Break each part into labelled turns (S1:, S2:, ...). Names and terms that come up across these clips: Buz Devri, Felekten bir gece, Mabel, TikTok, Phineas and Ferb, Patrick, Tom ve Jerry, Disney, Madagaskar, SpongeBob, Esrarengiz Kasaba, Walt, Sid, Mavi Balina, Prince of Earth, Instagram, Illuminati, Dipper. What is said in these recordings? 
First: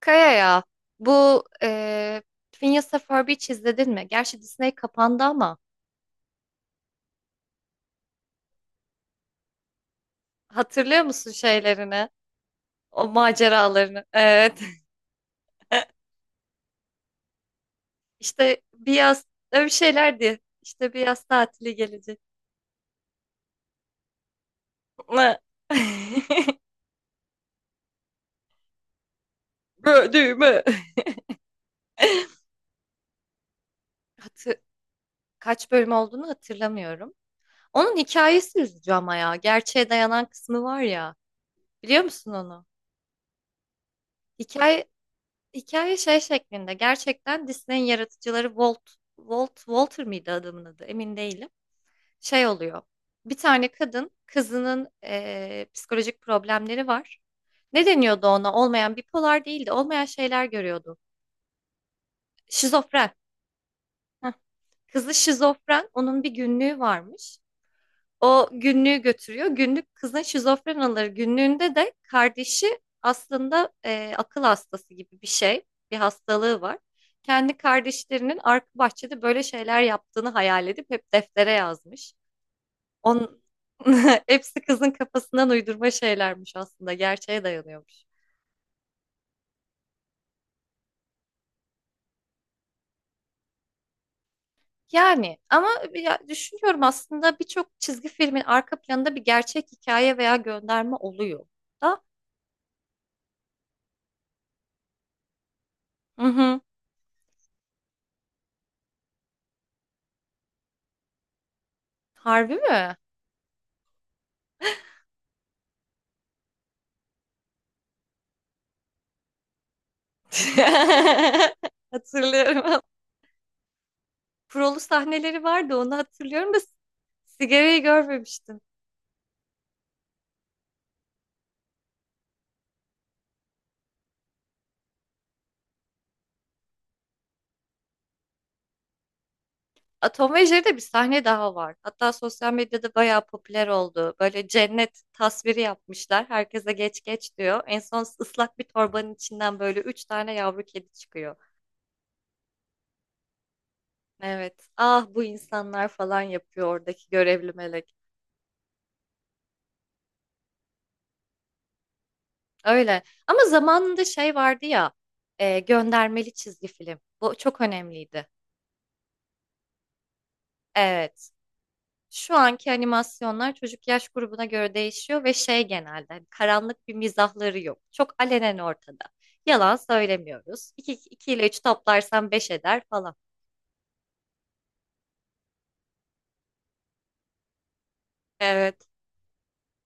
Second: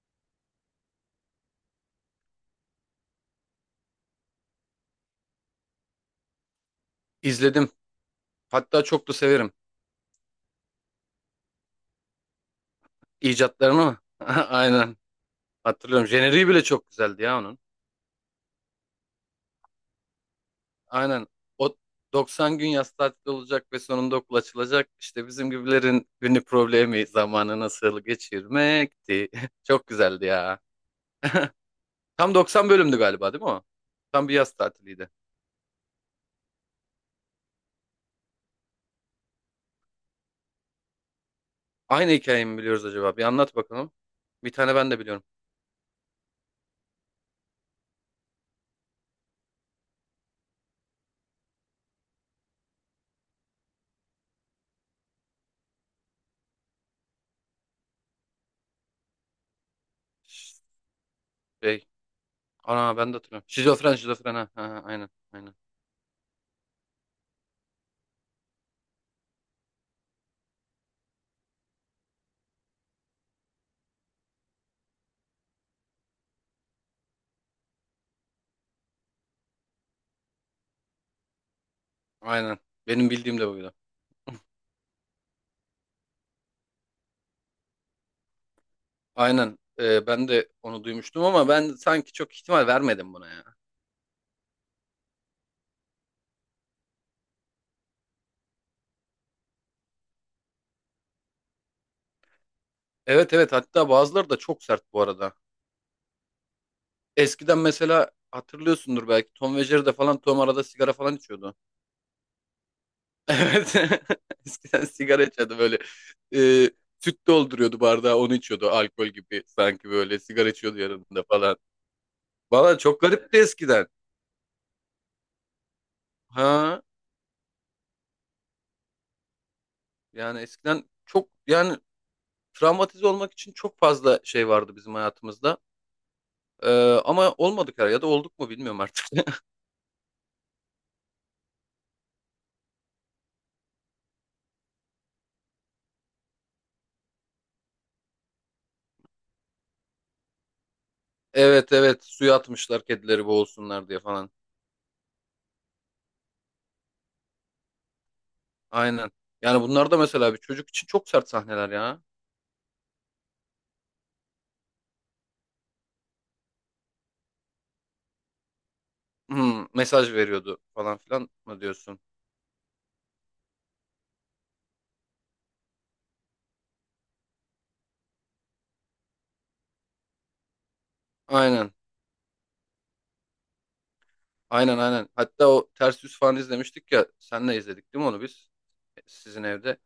S1: Kaya ya bu e, Phineas and Ferb hiç izledin mi? Gerçi Disney kapandı ama
S2: İzledim. Hatta çok da severim.
S1: hatırlıyor musun şeylerini? O
S2: İcatlarını mı?
S1: maceralarını. Evet.
S2: Aynen. Hatırlıyorum. Jeneriği bile çok güzeldi ya onun.
S1: İşte bir yaz öyle bir şeylerdi. İşte bir yaz
S2: Aynen.
S1: tatili
S2: O
S1: gelecek.
S2: 90 gün yaz tatili olacak ve sonunda okul açılacak. İşte bizim gibilerin günlük problemi zamanı nasıl geçirmekti. Çok güzeldi ya.
S1: Böldüğümü.
S2: Tam 90 bölümdü galiba, değil mi o? Tam bir yaz
S1: Hatı-
S2: tatiliydi.
S1: Kaç bölüm olduğunu hatırlamıyorum. Onun hikayesi üzücü ama ya. Gerçeğe dayanan kısmı var ya. Biliyor
S2: Aynı
S1: musun
S2: hikayeyi mi
S1: onu?
S2: biliyoruz acaba? Bir anlat bakalım. Bir tane
S1: Hikaye
S2: ben de biliyorum.
S1: Hikaye şey şeklinde gerçekten Disney'in yaratıcıları Walt, Walter mıydı adamın adı emin değilim. Şey oluyor bir tane kadın kızının psikolojik problemleri var. Ne deniyordu ona olmayan bipolar değildi olmayan şeyler görüyordu.
S2: Şey, ana
S1: Şizofren.
S2: ben de hatırlıyorum. Şizofren,
S1: Heh.
S2: şizofren. Ha, ha, ha, aynen,
S1: Kızı
S2: aynen.
S1: şizofren onun bir günlüğü varmış. O günlüğü götürüyor. Günlük kızın şizofren alır. Günlüğünde de kardeşi aslında akıl hastası gibi bir şey, bir hastalığı var. Kendi kardeşlerinin arka bahçede böyle şeyler yaptığını hayal edip hep deftere yazmış.
S2: Aynen. Benim bildiğim
S1: On
S2: de buydu.
S1: hepsi kızın kafasından uydurma şeylermiş aslında, gerçeğe dayanıyormuş.
S2: Aynen. Ben de onu duymuştum ama ben sanki çok ihtimal vermedim buna ya.
S1: Yani ama ya düşünüyorum aslında birçok çizgi filmin arka planında bir gerçek hikaye veya gönderme oluyor da.
S2: Evet, evet, hatta bazıları da çok sert bu arada.
S1: Hı hı.
S2: Eskiden mesela hatırlıyorsundur belki Tom ve Jerry'de falan Tom arada sigara falan içiyordu.
S1: Harbi mi?
S2: Evet. Eskiden sigara içiyordu böyle. Ee, Süt dolduruyordu bardağı, onu içiyordu alkol gibi, sanki böyle sigara içiyordu yanında falan. Valla
S1: Hatırlıyorum.
S2: çok garipti eskiden.
S1: Prolu sahneleri vardı onu hatırlıyorum da
S2: Ha
S1: sigarayı görmemiştim.
S2: Yani eskiden çok yani travmatize olmak için çok fazla şey vardı bizim hayatımızda. Ee, Ama olmadı kar ya da olduk mu bilmiyorum artık.
S1: A, Tom ve Jerry'de bir sahne daha var. Hatta sosyal medyada bayağı popüler oldu. Böyle cennet tasviri yapmışlar. Herkese geç geç diyor. En son ıslak bir torbanın içinden böyle üç tane yavru kedi çıkıyor.
S2: Evet, evet, suya atmışlar kedileri boğulsunlar diye falan.
S1: Evet. Ah bu insanlar falan yapıyor oradaki görevli melek.
S2: Aynen. Yani bunlar da mesela bir çocuk için çok sert sahneler ya.
S1: Öyle. Ama zamanında şey vardı ya. Göndermeli çizgi film. Bu çok önemliydi.
S2: Hmm, mesaj veriyordu falan filan
S1: Evet.
S2: mı diyorsun?
S1: Şu anki animasyonlar çocuk yaş grubuna göre değişiyor ve şey genelde hani karanlık bir mizahları yok. Çok alenen ortada. Yalan söylemiyoruz. 2, iki ile 3
S2: Aynen.
S1: toplarsan 5 eder falan.
S2: Aynen, aynen. Hatta o ters yüz falan izlemiştik ya. Senle izledik değil mi onu biz?
S1: Evet.
S2: Sizin evde.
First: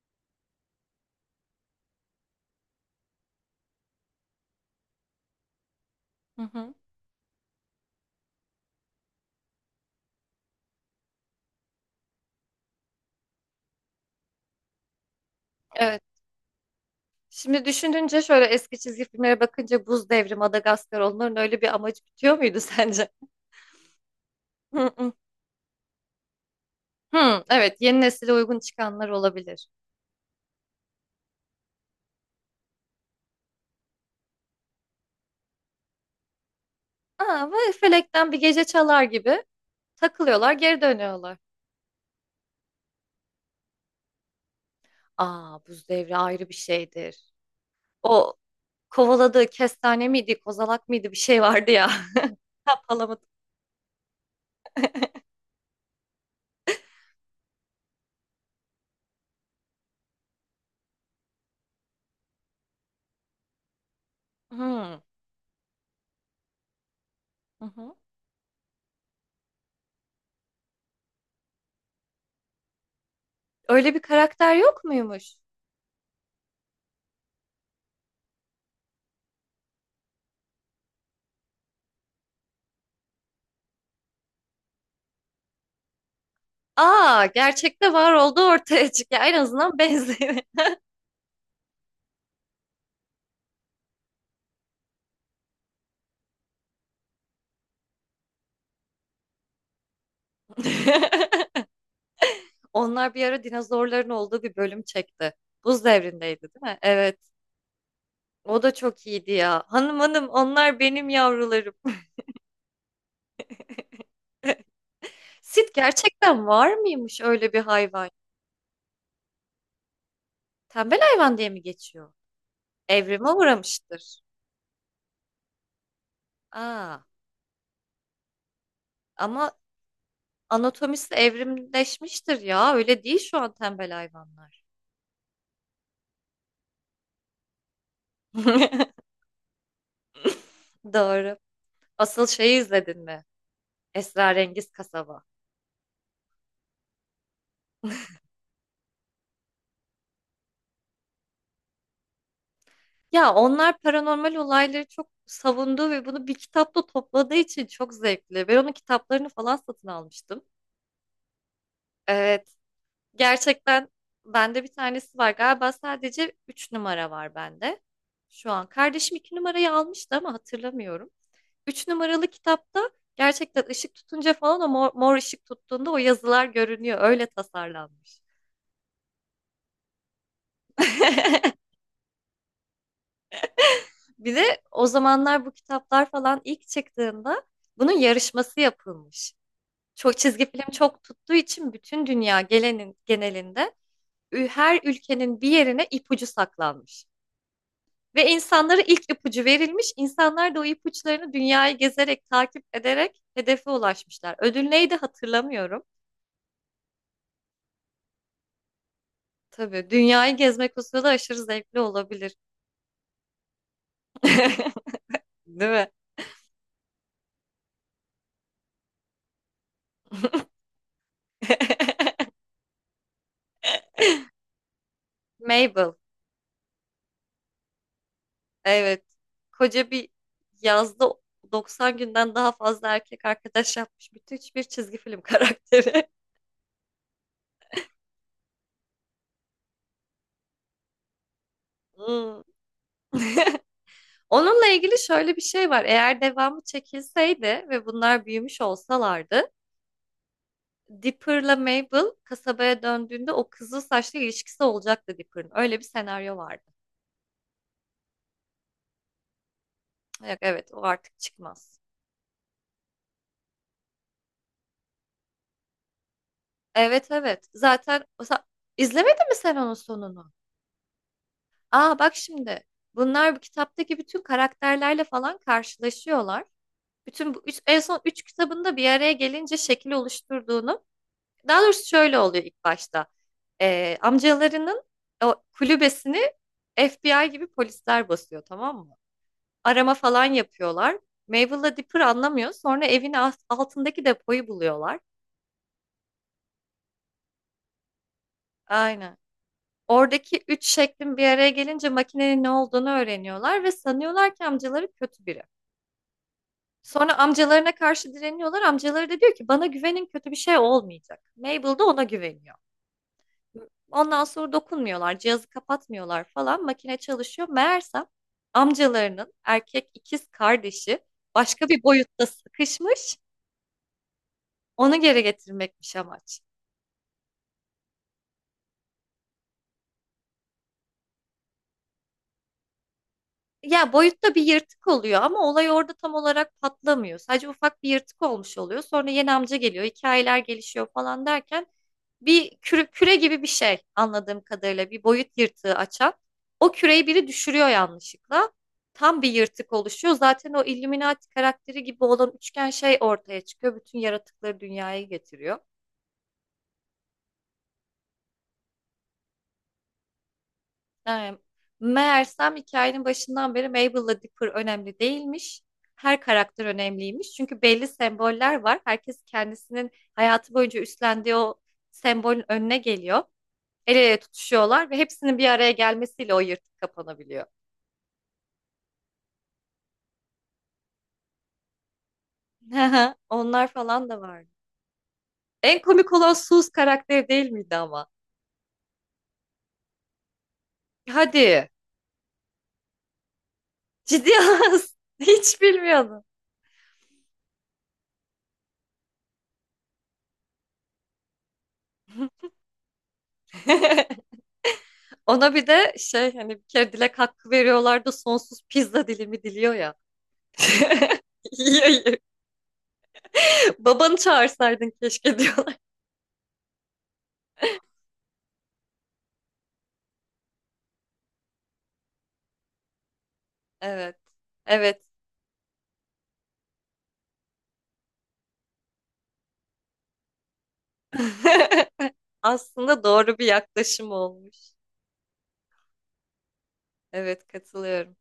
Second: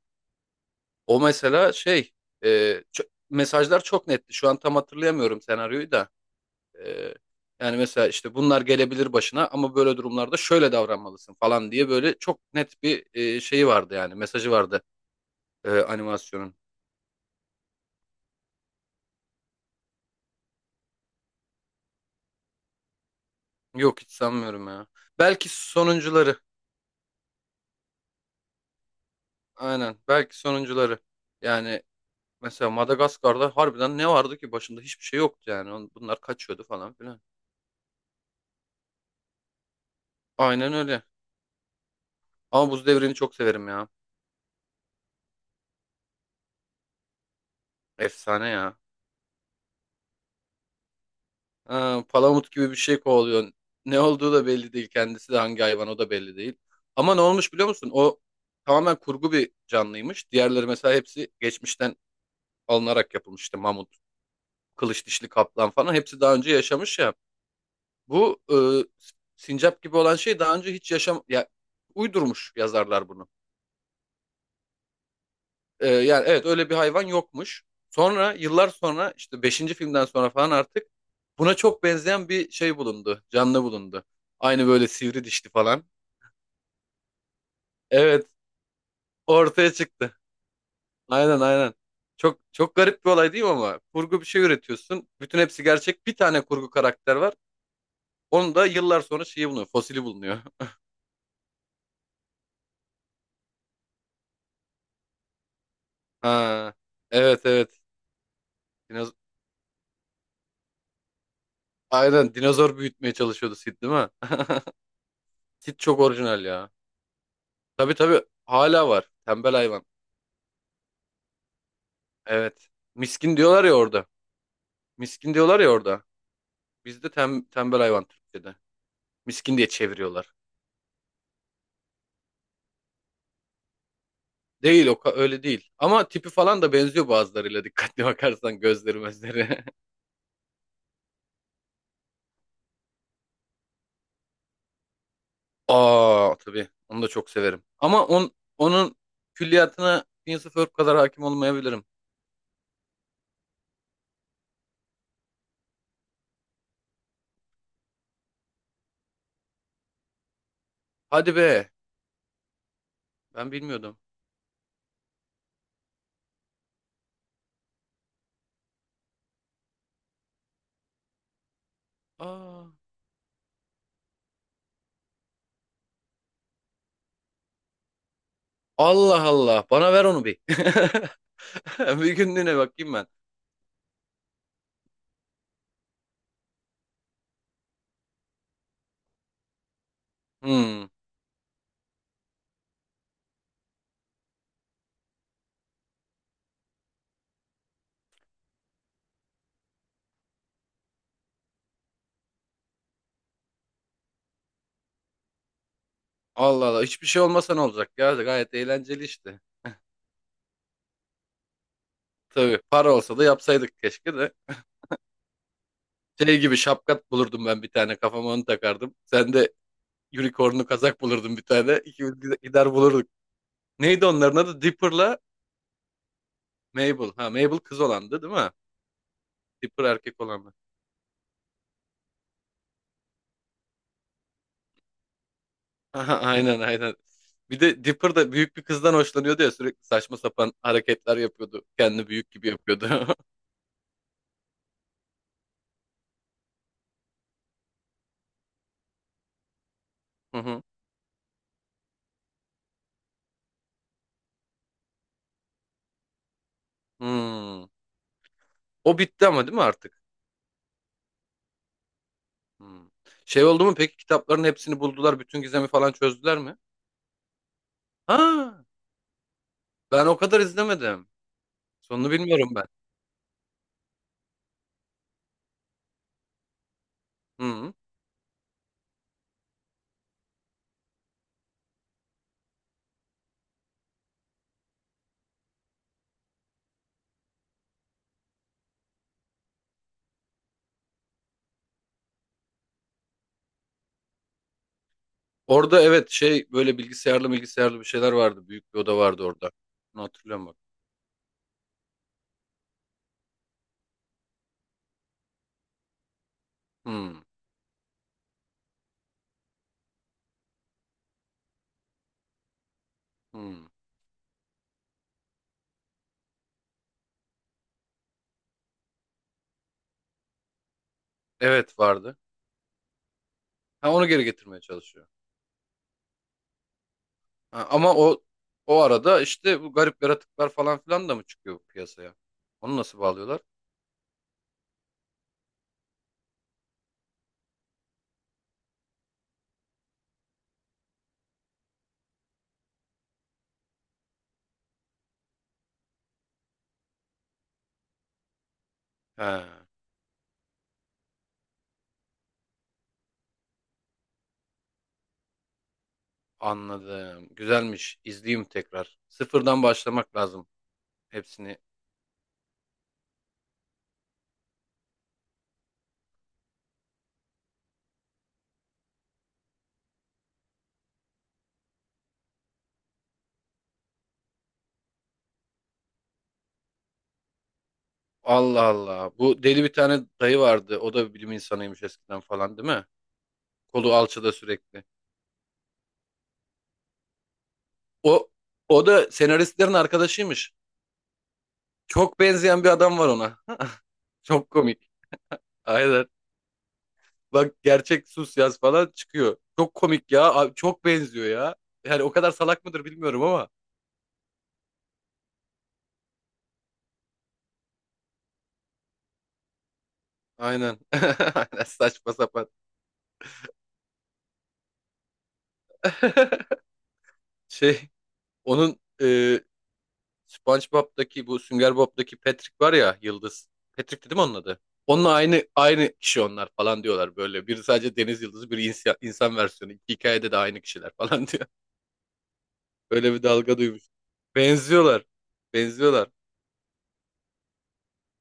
S2: O mesela şey e, mesajlar çok netti. Şu an tam hatırlayamıyorum senaryoyu da.
S1: Hı hı.
S2: Ee, Yani mesela işte bunlar gelebilir başına ama böyle durumlarda şöyle davranmalısın falan diye böyle çok net bir şeyi vardı, yani mesajı vardı
S1: Evet.
S2: animasyonun.
S1: Şimdi düşününce şöyle eski çizgi filmlere bakınca Buz Devri, Madagaskar onların öyle bir amacı bitiyor muydu sence?
S2: Yok, hiç sanmıyorum ya.
S1: Hı hı.
S2: Belki sonuncuları.
S1: Hı, evet yeni nesile uygun çıkanlar olabilir.
S2: Aynen. Belki sonuncuları. Yani mesela Madagaskar'da harbiden ne vardı ki başında, hiçbir şey yoktu yani. Bunlar kaçıyordu falan filan.
S1: Aa, ve Felekten bir gece çalar gibi takılıyorlar
S2: Aynen
S1: geri
S2: öyle.
S1: dönüyorlar.
S2: Ama Buz Devri'ni çok severim ya.
S1: Aa Buz Devri ayrı bir şeydir. O
S2: Efsane ya.
S1: kovaladığı kestane miydi, kozalak mıydı bir şey vardı ya.
S2: Ha, palamut gibi bir
S1: Ha,
S2: şey
S1: palamut.
S2: kovalıyor. Ne olduğu da belli değil. Kendisi de hangi hayvan o da belli değil. Ama ne olmuş biliyor musun? O tamamen kurgu bir canlıymış. Diğerleri mesela hepsi geçmişten alınarak yapılmıştı. Mamut,
S1: Hmm,
S2: kılıç dişli kaplan falan hepsi daha önce yaşamış ya.
S1: hı hı.
S2: Bu sincap gibi olan şey daha önce hiç yaşam ya, uydurmuş yazarlar bunu.
S1: Öyle bir karakter yok muymuş?
S2: Yani evet, öyle bir hayvan yokmuş. Sonra yıllar sonra işte beşinci filmden sonra falan artık buna çok benzeyen bir şey bulundu. Canlı bulundu. Aynı böyle sivri dişli falan.
S1: Aa, gerçekte var
S2: Evet,
S1: oldu ortaya çıkıyor. En
S2: ortaya
S1: azından
S2: çıktı.
S1: benziyor.
S2: Aynen, aynen. Çok çok garip bir olay değil mi ama? Kurgu bir şey üretiyorsun. Bütün hepsi gerçek. Bir tane kurgu karakter var. Onu da yıllar sonra şeyi bulunuyor. Fosili bulunuyor.
S1: Onlar bir ara dinozorların olduğu bir bölüm çekti. Buz devrindeydi değil
S2: Ha,
S1: mi? Evet.
S2: evet, evet.
S1: O da çok
S2: Dinoz
S1: iyiydi ya. Hanım hanım onlar benim yavrularım.
S2: Aynen, dinozor büyütmeye çalışıyordu Sid değil mi?
S1: Sit
S2: Sid çok orijinal
S1: gerçekten
S2: ya.
S1: var mıymış öyle bir
S2: Tabii
S1: hayvan?
S2: tabii, hala var. Tembel hayvan.
S1: Tembel hayvan diye mi geçiyor?
S2: Evet.
S1: Evrime
S2: Miskin diyorlar ya orada.
S1: uğramıştır.
S2: Miskin diyorlar ya orada.
S1: Aa,
S2: Bizde tembel hayvan Türkçe'de.
S1: ama
S2: Miskin diye çeviriyorlar.
S1: anatomisi evrimleşmiştir ya. Öyle değil şu an tembel hayvanlar.
S2: Değil, öyle değil. Ama tipi falan da benziyor bazılarıyla, dikkatli bakarsan gözleri mözleri.
S1: Doğru. Asıl şeyi izledin mi? Esrarengiz Kasaba.
S2: Aa tabii, onu da çok severim. Onun külliyatına Prince of Earth kadar hakim olmayabilirim.
S1: Ya onlar paranormal olayları çok savundu ve bunu bir kitapta topladığı için çok zevkli. Ben onun kitaplarını falan satın almıştım.
S2: Hadi be,
S1: Evet.
S2: ben
S1: Gerçekten
S2: bilmiyordum.
S1: bende bir tanesi var. Galiba sadece 3 numara var bende. Şu an kardeşim 2 numarayı almıştı ama hatırlamıyorum. Üç numaralı
S2: Aa,
S1: kitapta gerçekten ışık tutunca falan o mor, mor ışık tuttuğunda o yazılar görünüyor. Öyle tasarlanmış.
S2: Allah Allah, bana ver onu bir. Bir günlüğüne bakayım ben.
S1: Bir de o zamanlar bu kitaplar falan ilk çıktığında bunun yarışması yapılmış. Çok çizgi film
S2: Hmm,
S1: çok tuttuğu için bütün dünya gelenin genelinde her ülkenin bir yerine ipucu saklanmış. Ve insanlara ilk ipucu verilmiş. İnsanlar da o ipuçlarını dünyayı gezerek, takip ederek hedefe ulaşmışlar. Ödül neydi hatırlamıyorum.
S2: Allah Allah, hiçbir şey olmasa ne olacak ya, gayet eğlenceli işte.
S1: Tabii dünyayı gezmek o sırada aşırı zevkli olabilir.
S2: Tabii para olsa da yapsaydık keşke de.
S1: Değil mi?
S2: Şey gibi şapkat bulurdum ben bir tane kafama, onu takardım. Sen de unicornlu kazak bulurdun bir tane. İkimiz gider bulurduk. Neydi onların adı? Dipper'la
S1: Mabel.
S2: Mabel. Ha, Mabel kız olandı değil mi?
S1: Evet.
S2: Dipper
S1: Koca bir
S2: erkek olandı.
S1: yazda 90 günden daha fazla erkek arkadaş yapmış bütün bir çizgi film karakteri.
S2: Aha, aynen, aynen. Bir de Dipper da büyük bir kızdan hoşlanıyordu ya, sürekli saçma sapan hareketler yapıyordu. Kendini büyük
S1: Hmm.
S2: gibi yapıyordu.
S1: Onunla ilgili şöyle bir şey var. Eğer devamı çekilseydi ve bunlar büyümüş olsalardı,
S2: Hı hı.
S1: Dipper'la Mabel kasabaya döndüğünde o kızıl saçlı ilişkisi olacaktı Dipper'ın. Öyle bir senaryo vardı.
S2: Hmm. O bitti ama değil mi artık?
S1: Yok, evet o artık çıkmaz.
S2: Hmm. Şey oldu mu peki, kitapların hepsini buldular, bütün gizemi falan çözdüler mi?
S1: Evet evet. Zaten
S2: Ha,
S1: izlemedin mi sen onun
S2: ben o
S1: sonunu?
S2: kadar izlemedim.
S1: Aa
S2: Sonunu
S1: bak
S2: bilmiyorum
S1: şimdi.
S2: ben.
S1: Bunlar bu kitaptaki bütün karakterlerle falan karşılaşıyorlar. Bütün bu üç,
S2: Hı.
S1: en son üç kitabında bir araya gelince şekil oluşturduğunu. Daha doğrusu şöyle oluyor ilk başta. Amcalarının o kulübesini FBI gibi polisler basıyor tamam mı? Arama falan yapıyorlar. Mabel'la Dipper anlamıyor. Sonra evin altındaki depoyu buluyorlar.
S2: Orada evet, şey böyle bilgisayarlı bir şeyler vardı. Büyük bir oda
S1: Aynen.
S2: vardı orada. Bunu
S1: Oradaki
S2: hatırlıyorum bak.
S1: üç şeklin bir araya gelince makinenin ne olduğunu öğreniyorlar ve sanıyorlar ki amcaları kötü biri. Sonra
S2: Hı.
S1: amcalarına karşı direniyorlar. Amcaları da diyor ki bana güvenin kötü bir şey olmayacak. Mabel de ona güveniyor.
S2: Hı.
S1: Ondan sonra dokunmuyorlar, cihazı kapatmıyorlar falan. Makine çalışıyor. Meğersem amcalarının erkek ikiz kardeşi başka
S2: Evet,
S1: bir
S2: vardı.
S1: boyutta sıkışmış.
S2: Ha, onu geri getirmeye
S1: Onu
S2: çalışıyor.
S1: geri getirmekmiş amaç.
S2: Ha, ama o arada işte bu garip yaratıklar falan filan da mı çıkıyor piyasaya? Onu nasıl bağlıyorlar?
S1: Ya boyutta bir yırtık oluyor ama olay orada tam olarak patlamıyor. Sadece ufak bir yırtık olmuş oluyor. Sonra yeni amca geliyor, hikayeler gelişiyor falan derken bir küre gibi bir şey anladığım kadarıyla bir boyut yırtığı açan. O küreyi biri düşürüyor yanlışlıkla. Tam
S2: He,
S1: bir yırtık oluşuyor. Zaten o Illuminati karakteri gibi olan üçgen şey ortaya çıkıyor. Bütün yaratıkları dünyaya getiriyor.
S2: anladım. Güzelmiş. İzleyeyim tekrar. Sıfırdan başlamak lazım
S1: Evet.
S2: hepsini.
S1: Meğersem hikayenin başından beri Mabel'la Dipper önemli değilmiş. Her karakter önemliymiş. Çünkü belli semboller var. Herkes kendisinin hayatı boyunca üstlendiği o sembolün önüne geliyor. El ele tutuşuyorlar ve hepsinin bir araya gelmesiyle o yırtık kapanabiliyor.
S2: Allah Allah. Bu deli bir tane dayı vardı. O da bir bilim insanıymış eskiden falan değil mi?
S1: Onlar
S2: Kolu
S1: falan da
S2: alçıda
S1: vardı.
S2: sürekli.
S1: En komik olan Sus karakteri değil miydi ama?
S2: O O da senaristlerin arkadaşıymış.
S1: Hadi.
S2: Çok benzeyen bir adam var ona.
S1: Ciddi
S2: Çok komik.
S1: olamazsın. Hiç
S2: Aynen.
S1: bilmiyordum.
S2: Bak, gerçek sus yaz falan çıkıyor. Çok komik ya. Abi, çok benziyor ya. Yani o kadar salak mıdır bilmiyorum ama.
S1: Ona bir de şey hani bir kere dilek hakkı veriyorlar da sonsuz pizza dilimi diliyor ya.
S2: Aynen. Aynen,
S1: Yiyor,
S2: saçma
S1: yiyor.
S2: sapan.
S1: Babanı çağırsaydın keşke diyorlar.
S2: Şey, onun SpongeBob'daki, bu Sünger Bob'daki Patrick var ya, yıldız. Patrick
S1: Evet.
S2: dedim onun adı.
S1: Evet.
S2: Onunla aynı kişi onlar falan diyorlar böyle. Biri sadece deniz yıldızı, biri insan, insan versiyonu. İki hikayede de aynı kişiler falan diyor.
S1: Aslında
S2: Öyle bir
S1: doğru bir
S2: dalga duymuş.
S1: yaklaşım olmuş.
S2: Benziyorlar. Benziyorlar.
S1: Evet katılıyorum.